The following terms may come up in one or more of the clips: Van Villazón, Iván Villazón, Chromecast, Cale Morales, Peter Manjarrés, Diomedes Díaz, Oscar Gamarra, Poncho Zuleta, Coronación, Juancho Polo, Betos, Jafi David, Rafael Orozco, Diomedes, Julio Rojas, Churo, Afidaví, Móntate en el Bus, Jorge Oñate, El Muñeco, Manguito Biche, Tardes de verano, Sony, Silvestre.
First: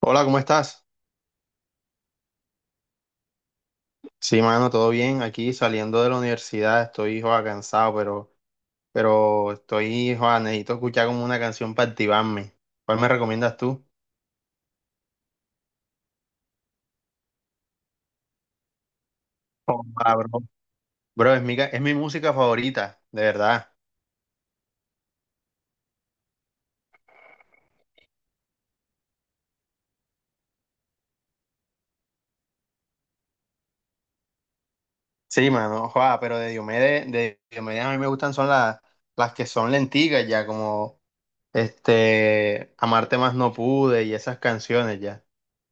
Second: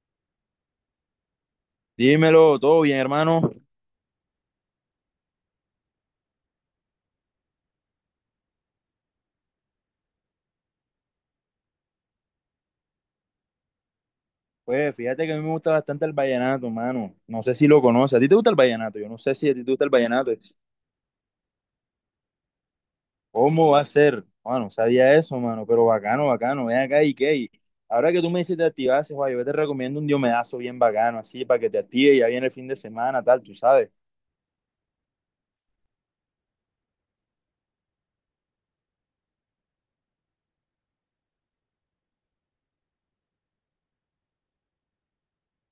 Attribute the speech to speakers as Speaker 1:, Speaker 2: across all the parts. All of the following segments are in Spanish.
Speaker 1: Hola, ¿cómo estás?
Speaker 2: Dímelo, todo bien, hermano.
Speaker 1: Sí, mano, todo bien. Aquí saliendo de la universidad estoy, joda, cansado, pero estoy, joda, necesito escuchar como una canción para activarme. ¿Cuál me recomiendas tú?
Speaker 2: Pues fíjate que a mí me gusta bastante el vallenato, hermano. No sé si lo conoces. ¿A ti te gusta el vallenato? Yo no sé si a ti te gusta el
Speaker 1: Joda,
Speaker 2: vallenato.
Speaker 1: bro. Bro, es mi música favorita, de verdad.
Speaker 2: ¿Cómo va a ser? Bueno, sabía eso, mano, pero bacano, bacano. Ven acá y qué. Y ahora que tú me dices te activaste, guay, yo te recomiendo un diomedazo bien bacano, así, para que te active. Ya viene el fin de semana, tal, tú sabes.
Speaker 1: Sí, mano, joda, pero de Diomedes a mí me gustan son las que son lenticas ya, como, Amarte más no pude y esas canciones ya.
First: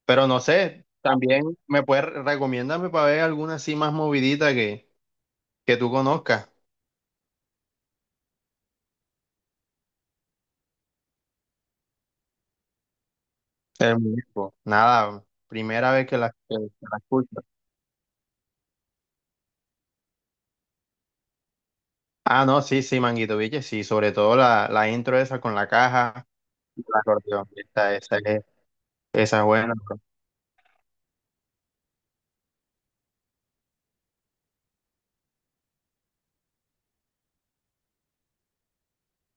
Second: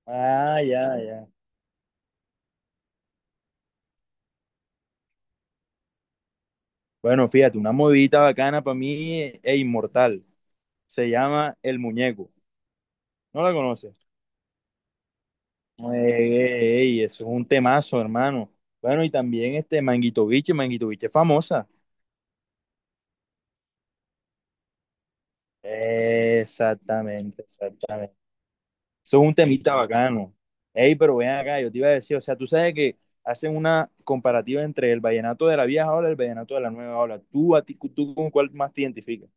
Speaker 1: Pero no
Speaker 2: Ah,
Speaker 1: sé,
Speaker 2: ya, ya.
Speaker 1: también me puedes, recomiéndame para ver alguna así más movidita que tú conozcas.
Speaker 2: Bueno, fíjate, una movidita bacana para mí e inmortal. Se llama El Muñeco. ¿No la
Speaker 1: El
Speaker 2: conoces?
Speaker 1: muñeco. Nada, primera vez que la,
Speaker 2: Ey,
Speaker 1: que- que la
Speaker 2: ey, ey, eso es
Speaker 1: escucho.
Speaker 2: un temazo, hermano. Bueno, y también este Manguito Biche, Manguito Biche es famosa.
Speaker 1: Ah, no, sí, sí, Manguito Viche, sí, sobre todo la intro esa con la caja, y la
Speaker 2: Exactamente,
Speaker 1: acordeón, esa,
Speaker 2: exactamente.
Speaker 1: esa, es-
Speaker 2: Eso es un
Speaker 1: esa es buena.
Speaker 2: temita bacano. Ey, pero ven acá, yo te iba a decir, o sea, tú sabes que hacen una comparativa entre el vallenato de la vieja ola y el vallenato de la nueva ola. ¿Tú, a ti, tú con cuál más te identificas?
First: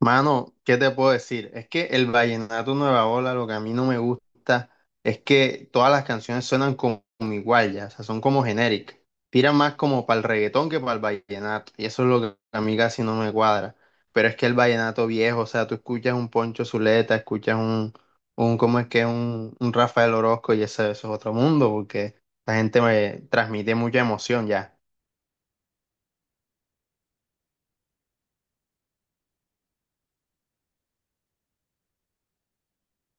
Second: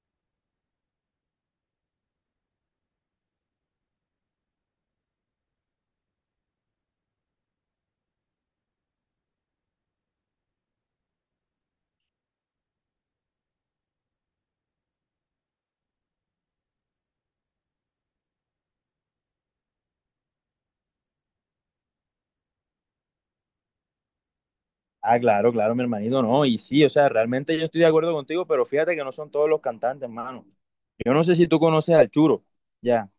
Speaker 1: Mano, ¿qué te puedo decir? Es que el vallenato Nueva Ola, lo que a mí no me gusta es que todas las canciones suenan como igual ya, o sea, son como genéricas. Tiran más como para el reggaetón que para el vallenato, y eso es lo que a mí casi no me cuadra. Pero es que el vallenato viejo, o sea, tú escuchas un Poncho Zuleta, escuchas un ¿cómo es que? Un Rafael Orozco, y eso es otro mundo, porque la gente me transmite mucha emoción ya.
Speaker 2: Ah, claro, claro, mi hermanito, no. Y sí, o sea, realmente yo estoy de acuerdo contigo, pero fíjate que no son todos los cantantes, hermano. Yo no sé si tú conoces al Churo, ya.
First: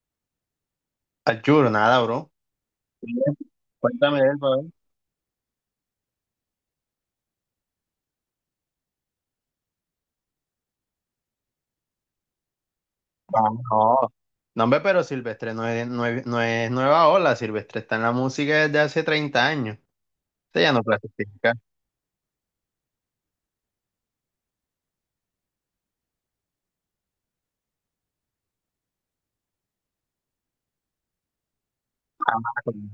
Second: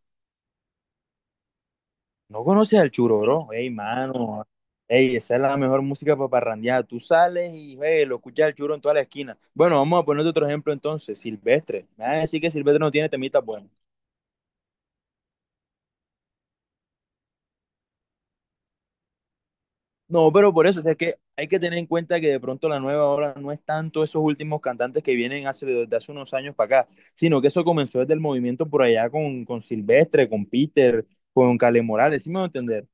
Speaker 1: Al churro, nada, bro.
Speaker 2: No conoces al Churoro. Ey,
Speaker 1: Cuéntame de
Speaker 2: mano.
Speaker 1: él.
Speaker 2: Ey, esa es la mejor música para parrandear. Tú sales y ey, lo escuchas al Churo en toda la esquina. Bueno, vamos a poner otro ejemplo entonces. Silvestre. Me van a decir que Silvestre no tiene
Speaker 1: Ah,
Speaker 2: temitas buenas.
Speaker 1: no. No, hombre, pero Silvestre no es nueva ola. Silvestre está en la música desde hace 30 años.
Speaker 2: No, pero
Speaker 1: Usted
Speaker 2: por
Speaker 1: ya
Speaker 2: eso,
Speaker 1: no
Speaker 2: o sea, es que hay
Speaker 1: clasifica.
Speaker 2: que tener en cuenta que de pronto la nueva ola no es tanto esos últimos cantantes que vienen hace, desde hace unos años para acá, sino que eso comenzó desde el movimiento por allá con Silvestre, con Peter, con Cale Morales, ¿sí me voy a entender?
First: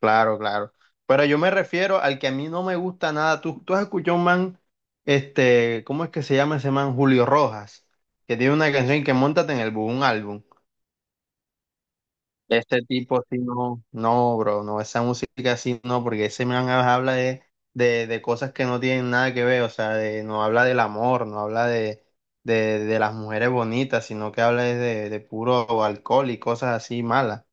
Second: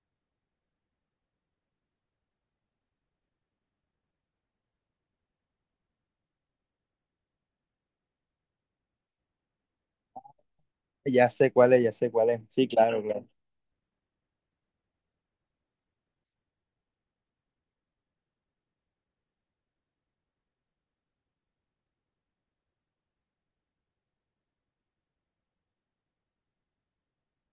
Speaker 1: Claro, claro. Pero yo me refiero al que a mí no me gusta nada. Tú has escuchado un man, ¿cómo es que se llama ese man? Julio Rojas, que tiene una canción que Móntate en el Bus, un álbum.
Speaker 2: Ya sé cuál es, ya sé cuál es. Sí,
Speaker 1: Este
Speaker 2: claro,
Speaker 1: tipo
Speaker 2: claro.
Speaker 1: sí no, no, bro, no, esa música sí no, porque ese man habla de cosas que no tienen nada que ver, o sea, de, no habla del amor, no habla de las mujeres bonitas, sino que habla es de puro alcohol y cosas así malas.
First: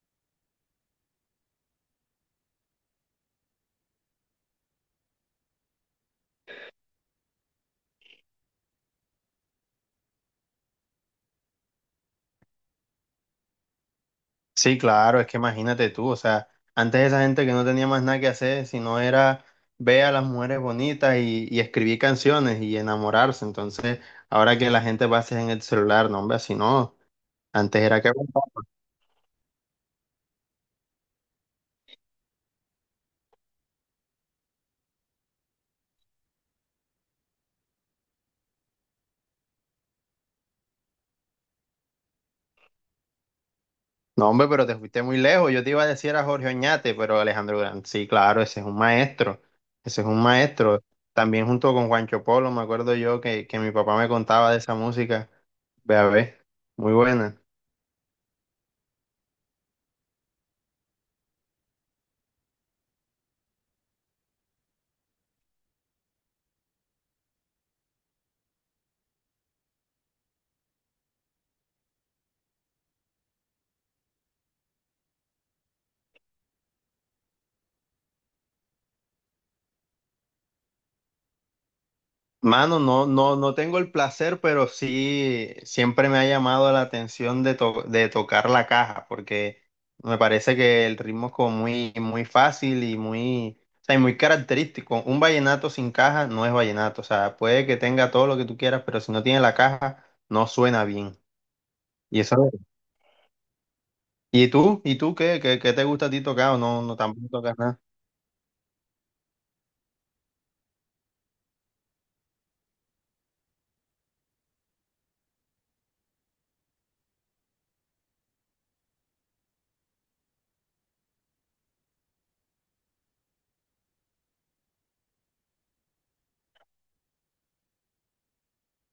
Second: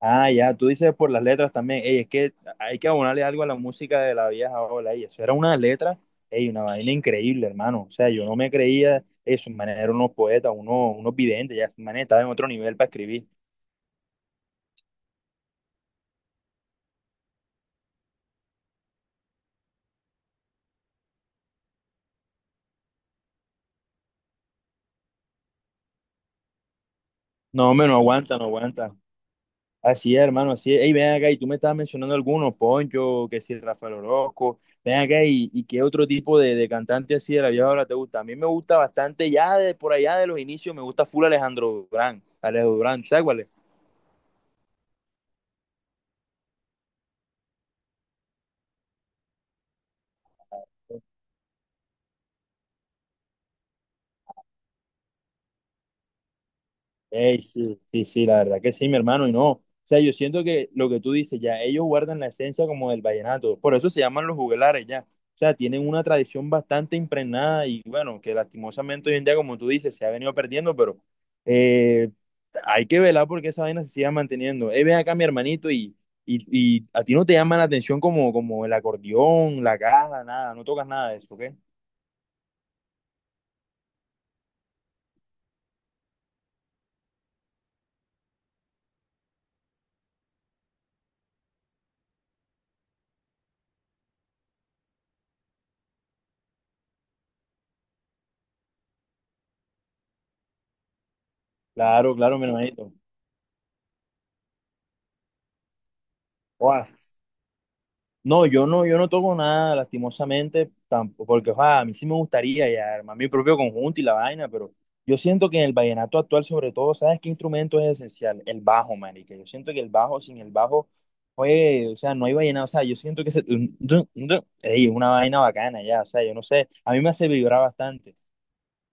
Speaker 2: Ah, ya, tú dices por las letras también. Ey, es que hay que abonarle algo a la música de la vieja ola. Ey, eso era una letra, ey, una vaina increíble, hermano. O sea, yo no me creía eso. Manera eran unos poetas, unos, unos videntes, ya, manera, manes estaban en otro nivel para escribir.
Speaker 1: Sí, claro, es que imagínate tú, o sea, antes esa gente que no tenía más nada que hacer, sino era ver a las mujeres bonitas y escribir canciones y enamorarse, entonces ahora que la gente va a hacer en el celular, no, hombre, así no,
Speaker 2: No,
Speaker 1: antes
Speaker 2: hombre, no
Speaker 1: era que...
Speaker 2: aguanta, no aguanta. Así es, hermano, así es. Ey, ven acá, y tú me estabas mencionando algunos, Poncho, que si Rafael Orozco. Ven acá, y qué otro tipo de cantante así de la vieja ola te gusta. A mí me gusta bastante, ya de por allá de los inicios, me gusta full Alejandro Durán. Alejandro Durán, ¿sabes cuál es?
Speaker 1: No, hombre, pero te fuiste muy lejos. Yo te iba a decir a Jorge Oñate, pero Alejandro Grant, sí, claro, ese es un maestro. Ese es un maestro. También junto con Juancho Polo, me acuerdo yo que mi papá me contaba de esa música. Ve a ver, muy buena.
Speaker 2: Ey, sí, sí, sí, la verdad que sí, mi hermano, y no. O sea, yo siento que lo que tú dices, ya ellos guardan la esencia como del vallenato, por eso se llaman los juglares, ya. O sea, tienen una tradición bastante impregnada y bueno, que lastimosamente hoy en día, como tú dices, se ha venido perdiendo, pero eh, hay que velar porque esa vaina se siga manteniendo. Ven acá, mi hermanito, y, y a ti no te llama la atención como, como el acordeón, la caja, nada, no tocas nada de eso, ¿ok?
Speaker 1: Mano, no, no, no tengo el placer, pero sí siempre me ha llamado la atención de tocar la caja, porque me parece que el ritmo es como muy, muy fácil y muy, o sea, y muy característico. Un vallenato sin caja no es vallenato, o sea, puede que tenga todo lo que tú quieras, pero si no tiene la caja, no suena bien.
Speaker 2: Claro,
Speaker 1: Y eso,
Speaker 2: claro, mi hermanito.
Speaker 1: ¿y tú? ¿Y tú qué? ¿Qué te gusta a ti tocar o no, no tampoco tocas nada?
Speaker 2: No, yo no toco nada, lastimosamente, tampoco, porque ojalá, a mí sí me gustaría ya armar mi propio conjunto y la vaina, pero yo siento que en el vallenato actual, sobre todo, ¿sabes qué instrumento es esencial? El bajo, marica. Yo siento que el bajo, sin el bajo, oye, o sea, no hay vallenato, o sea, yo siento que ey, es una vaina bacana ya, o sea, yo no sé, a mí me hace vibrar bastante.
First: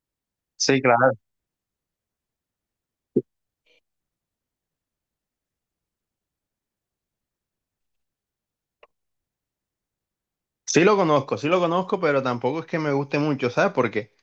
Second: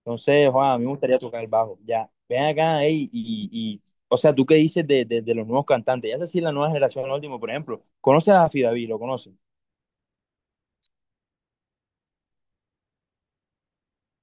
Speaker 2: Entonces, ojalá, a
Speaker 1: Sí,
Speaker 2: mí me
Speaker 1: claro.
Speaker 2: gustaría tocar el bajo, ya. Ven acá, ey, o sea, ¿tú qué dices de los nuevos cantantes? Ya sé si la nueva generación, el último, por ejemplo, ¿conoces a David? ¿Lo conoces?
Speaker 1: Sí lo conozco, pero tampoco es que me guste mucho, ¿sabes por qué?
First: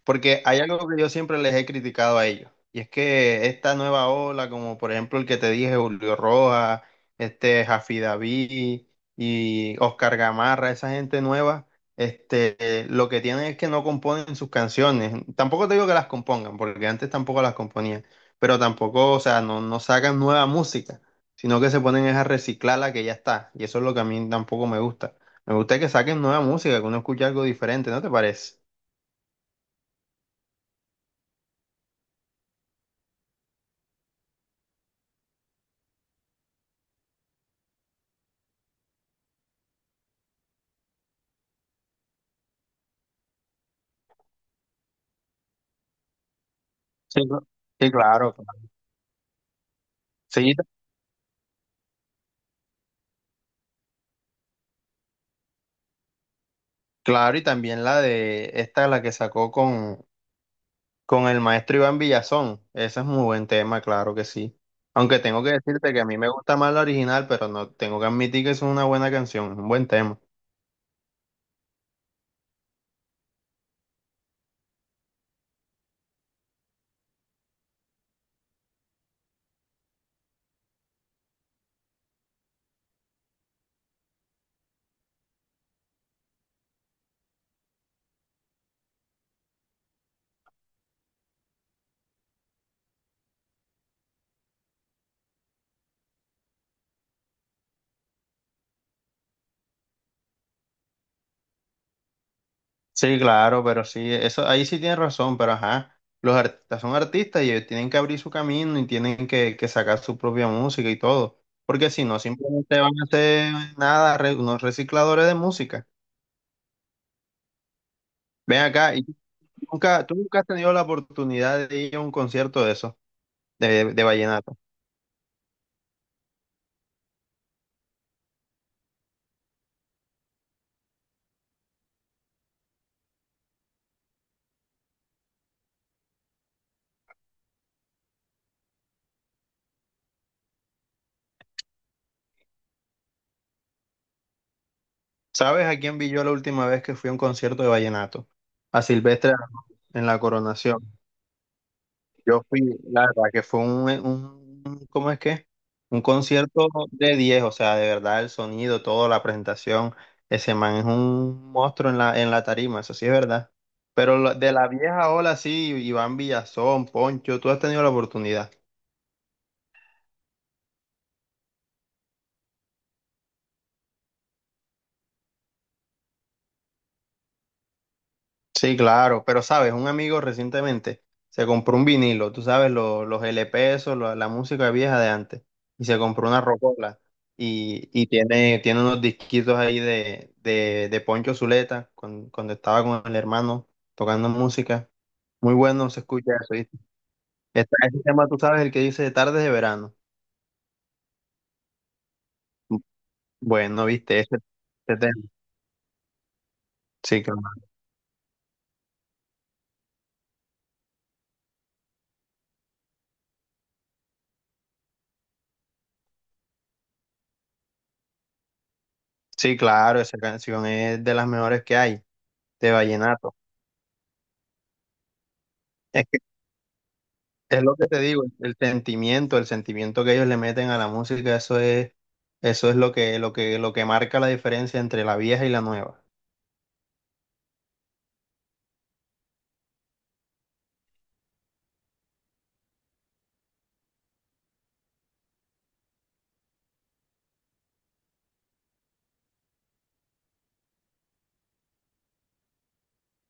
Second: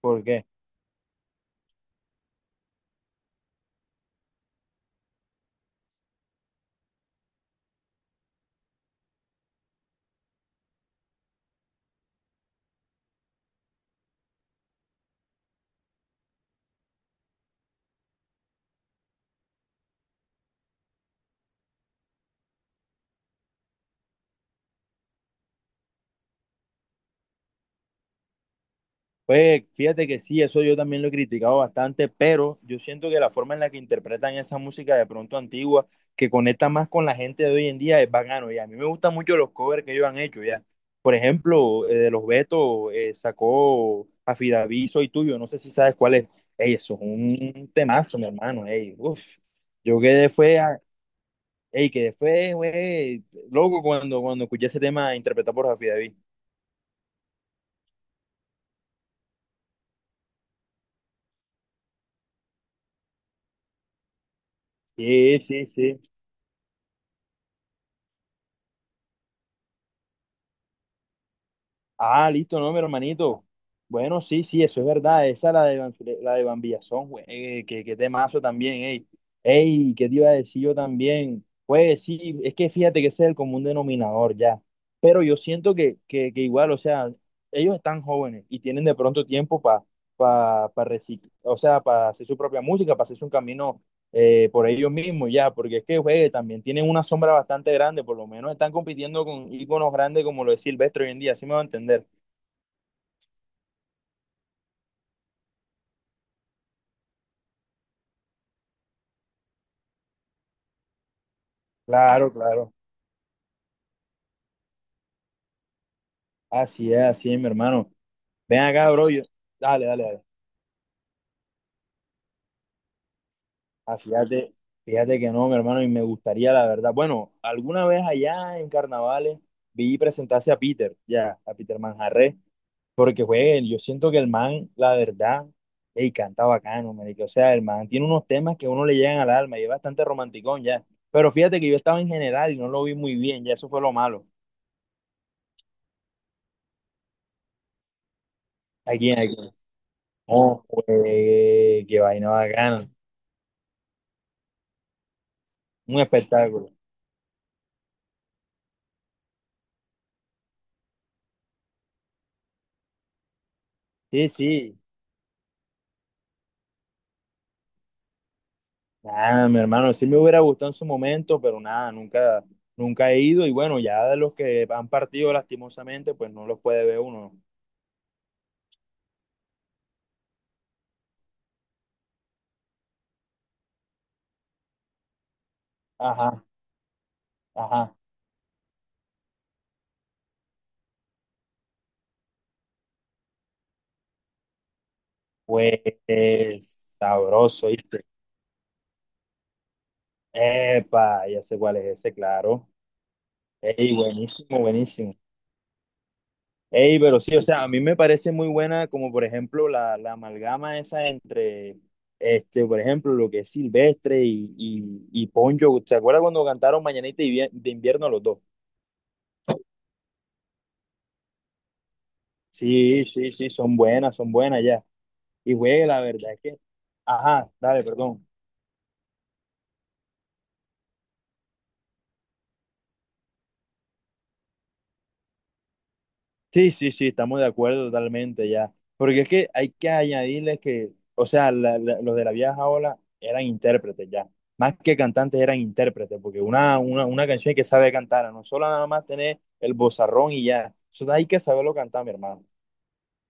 Speaker 2: ¿Por
Speaker 1: Porque
Speaker 2: qué?
Speaker 1: hay algo que yo siempre les he criticado a ellos, y es que esta nueva ola, como por ejemplo el que te dije, Julio Rojas, este Jafi David y Oscar Gamarra, esa gente nueva, lo que tienen es que no componen sus canciones. Tampoco te digo que las compongan, porque antes tampoco las componían, pero tampoco, o sea, no sacan nueva música, sino que se ponen es a reciclar la que ya está, y eso es lo que a mí tampoco me gusta. Me gusta que saquen nueva música, que uno escuche algo diferente, ¿no te parece?
Speaker 2: Pues fíjate que sí, eso yo también lo he criticado bastante, pero yo siento que la forma en la que interpretan esa música de pronto antigua, que conecta más con la gente de hoy en día, es bacano. Y a mí me gustan mucho los covers que ellos han hecho, ya. Por ejemplo, de los Betos sacó Afidaví, Soy Tuyo, no sé si sabes cuál es. Ey, eso es
Speaker 1: Sí, cl-
Speaker 2: un
Speaker 1: sí,
Speaker 2: temazo, mi
Speaker 1: claro.
Speaker 2: hermano.
Speaker 1: Claro.
Speaker 2: Ey, uf. Yo quedé
Speaker 1: Sí,
Speaker 2: fue, a- Ey, quedé fue, güey, loco cuando, cuando escuché ese tema interpretado por Afidaví.
Speaker 1: claro, y también la de esta, la que sacó con el maestro Iván Villazón. Ese es muy buen tema, claro que sí. Aunque
Speaker 2: Sí,
Speaker 1: tengo que
Speaker 2: sí,
Speaker 1: decirte que
Speaker 2: sí.
Speaker 1: a mí me gusta más la original, pero no tengo que admitir que es una buena canción, es un buen tema.
Speaker 2: Ah, listo, no, mi hermanito. Bueno, sí, sí, eso es verdad. Esa es la de, Van- La de Van Villazón, güey. Que temazo también, ey. Ey, ¿qué te iba a decir yo también? Pues sí, es que fíjate que ese es el común denominador ya. Pero yo siento que igual, o sea, ellos están jóvenes y tienen de pronto tiempo para o sea, para hacer su propia música, para hacerse un camino por ellos mismos ya, porque es que juegue, también tienen una sombra bastante grande, por lo menos están compitiendo con íconos grandes como lo es Silvestre hoy en día, así me va a entender.
Speaker 1: Sí, claro, pero sí, eso ahí sí tienes razón, pero ajá, los artistas son artistas y ellos tienen que abrir su camino y tienen que sacar su propia música y todo, porque si no,
Speaker 2: Claro, claro.
Speaker 1: simplemente van a ser nada, unos recicladores de música.
Speaker 2: Así es, mi hermano.
Speaker 1: Ven
Speaker 2: Ven acá,
Speaker 1: acá.
Speaker 2: bro. Yo- Dale, dale,
Speaker 1: Nunca, Tú
Speaker 2: dale.
Speaker 1: nunca has tenido la oportunidad de ir a un concierto de eso, de,
Speaker 2: Ah,
Speaker 1: de
Speaker 2: fíjate,
Speaker 1: vallenato.
Speaker 2: fíjate que no, mi hermano, y me gustaría, la verdad. Bueno, alguna vez allá en carnavales vi presentarse a Peter, ya, a Peter Manjarrés. Porque juegue, yo siento que el man, la verdad, ey, canta bacano, marica. O sea, el man tiene unos temas que a uno le llegan al alma y es bastante romanticón ya. Pero fíjate que yo estaba en general y no lo vi muy bien, ya eso fue lo malo.
Speaker 1: ¿Sabes a quién vi yo la última vez que fui a un concierto de vallenato? A
Speaker 2: Aquí,
Speaker 1: Silvestre
Speaker 2: aquí.
Speaker 1: en la
Speaker 2: Oh,
Speaker 1: Coronación.
Speaker 2: juegue, qué vaina
Speaker 1: Yo fui,
Speaker 2: bacana.
Speaker 1: la verdad, que fue ¿cómo es que?
Speaker 2: Un
Speaker 1: Un concierto
Speaker 2: espectáculo.
Speaker 1: de 10, o sea, de verdad, el sonido, todo, la presentación. Ese man es un monstruo en la, tarima, eso sí es verdad. Pero
Speaker 2: Sí,
Speaker 1: de la
Speaker 2: sí.
Speaker 1: vieja ola, sí, Iván Villazón, Poncho, tú has tenido la oportunidad.
Speaker 2: Nada, mi hermano, sí me hubiera gustado en su momento, pero nada, nunca, nunca he ido. Y bueno, ya de los que han partido lastimosamente, pues no los puede ver uno, ¿no?
Speaker 1: Sí, claro, pero sabes, un amigo recientemente se compró un vinilo, tú sabes, los LP, eso, la música vieja de antes, y se compró una
Speaker 2: Ajá,
Speaker 1: rocola y,
Speaker 2: ajá.
Speaker 1: y tiene unos disquitos ahí de Poncho Zuleta cuando estaba con el hermano tocando música. Muy
Speaker 2: Pues
Speaker 1: bueno se escucha eso, ¿viste?
Speaker 2: sabroso,
Speaker 1: Está ese
Speaker 2: ¿viste?
Speaker 1: tema, tú sabes, el que dice Tardes de verano.
Speaker 2: Epa, ya sé cuál es ese, claro.
Speaker 1: Bueno,
Speaker 2: Ey,
Speaker 1: ¿viste? Ese,
Speaker 2: buenísimo,
Speaker 1: ese
Speaker 2: buenísimo.
Speaker 1: tema.
Speaker 2: Ey, pero
Speaker 1: Sí,
Speaker 2: sí,
Speaker 1: claro.
Speaker 2: o sea, a mí me parece muy buena como por ejemplo la, la amalgama esa entre, este, por ejemplo, lo que es Silvestre y Poncho. ¿Se acuerda cuando cantaron Mañanita de invierno los dos?
Speaker 1: Sí, claro, esa canción es de las mejores que hay, de
Speaker 2: Sí, sí,
Speaker 1: vallenato.
Speaker 2: sí, son buenas ya. Y güey, la verdad es que, ajá,
Speaker 1: Es lo
Speaker 2: dale,
Speaker 1: que te digo,
Speaker 2: perdón.
Speaker 1: el sentimiento que ellos le meten a la música, eso es lo que, marca la diferencia entre la vieja y la nueva.
Speaker 2: Sí, sí, sí, estamos de acuerdo totalmente ya. Porque es que hay que añadirle que, o sea, los de la vieja ola eran intérpretes ya. Más que cantantes eran intérpretes, porque una canción hay que saber cantar, no solo nada más tener el bozarrón y ya. Eso hay que saberlo cantar, mi hermano.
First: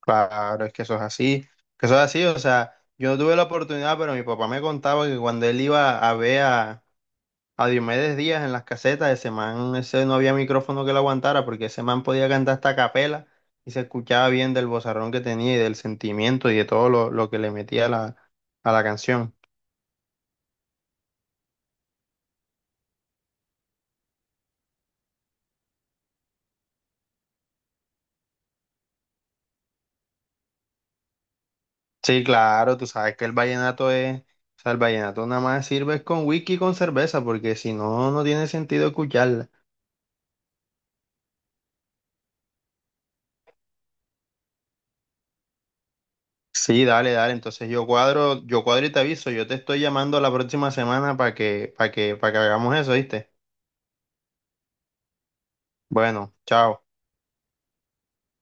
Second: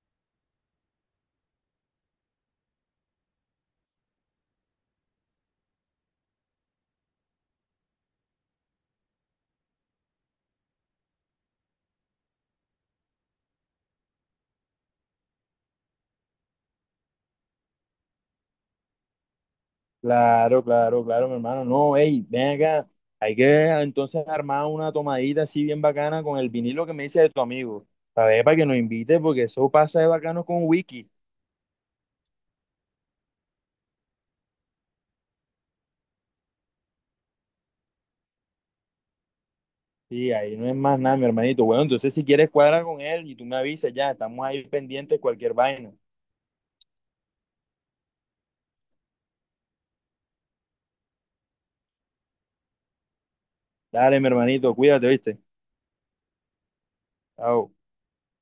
Speaker 1: Claro, es que eso es así, que eso es así, o sea, yo no tuve la oportunidad, pero mi papá me contaba que cuando él iba a ver a Diomedes Díaz en las casetas, ese man, ese no había micrófono que lo aguantara, porque ese man podía cantar hasta a capela y se escuchaba bien del vozarrón que tenía y del sentimiento y de todo lo que le metía a la, canción.
Speaker 2: Claro, claro, claro, mi hermano. No, hey, ven acá. Hay que entonces armar una tomadita así bien bacana con el vinilo que me dice de tu amigo. Para ver, para que nos invite, porque eso pasa de bacano con Wiki.
Speaker 1: Sí, claro, tú sabes que el vallenato es, o sea, el vallenato nada más sirve es con whisky y con cerveza, porque si no, no tiene sentido escucharla.
Speaker 2: Sí, ahí no es más nada, mi hermanito. Bueno, entonces si quieres cuadra con él y tú me avisas ya, estamos ahí pendientes de cualquier vaina.
Speaker 1: Sí, dale, dale, entonces yo cuadro y te aviso, yo te estoy llamando la próxima semana para que, para que hagamos eso, ¿viste?
Speaker 2: Dale, mi hermanito, cuídate, ¿viste?
Speaker 1: Bueno, chao.
Speaker 2: Chao.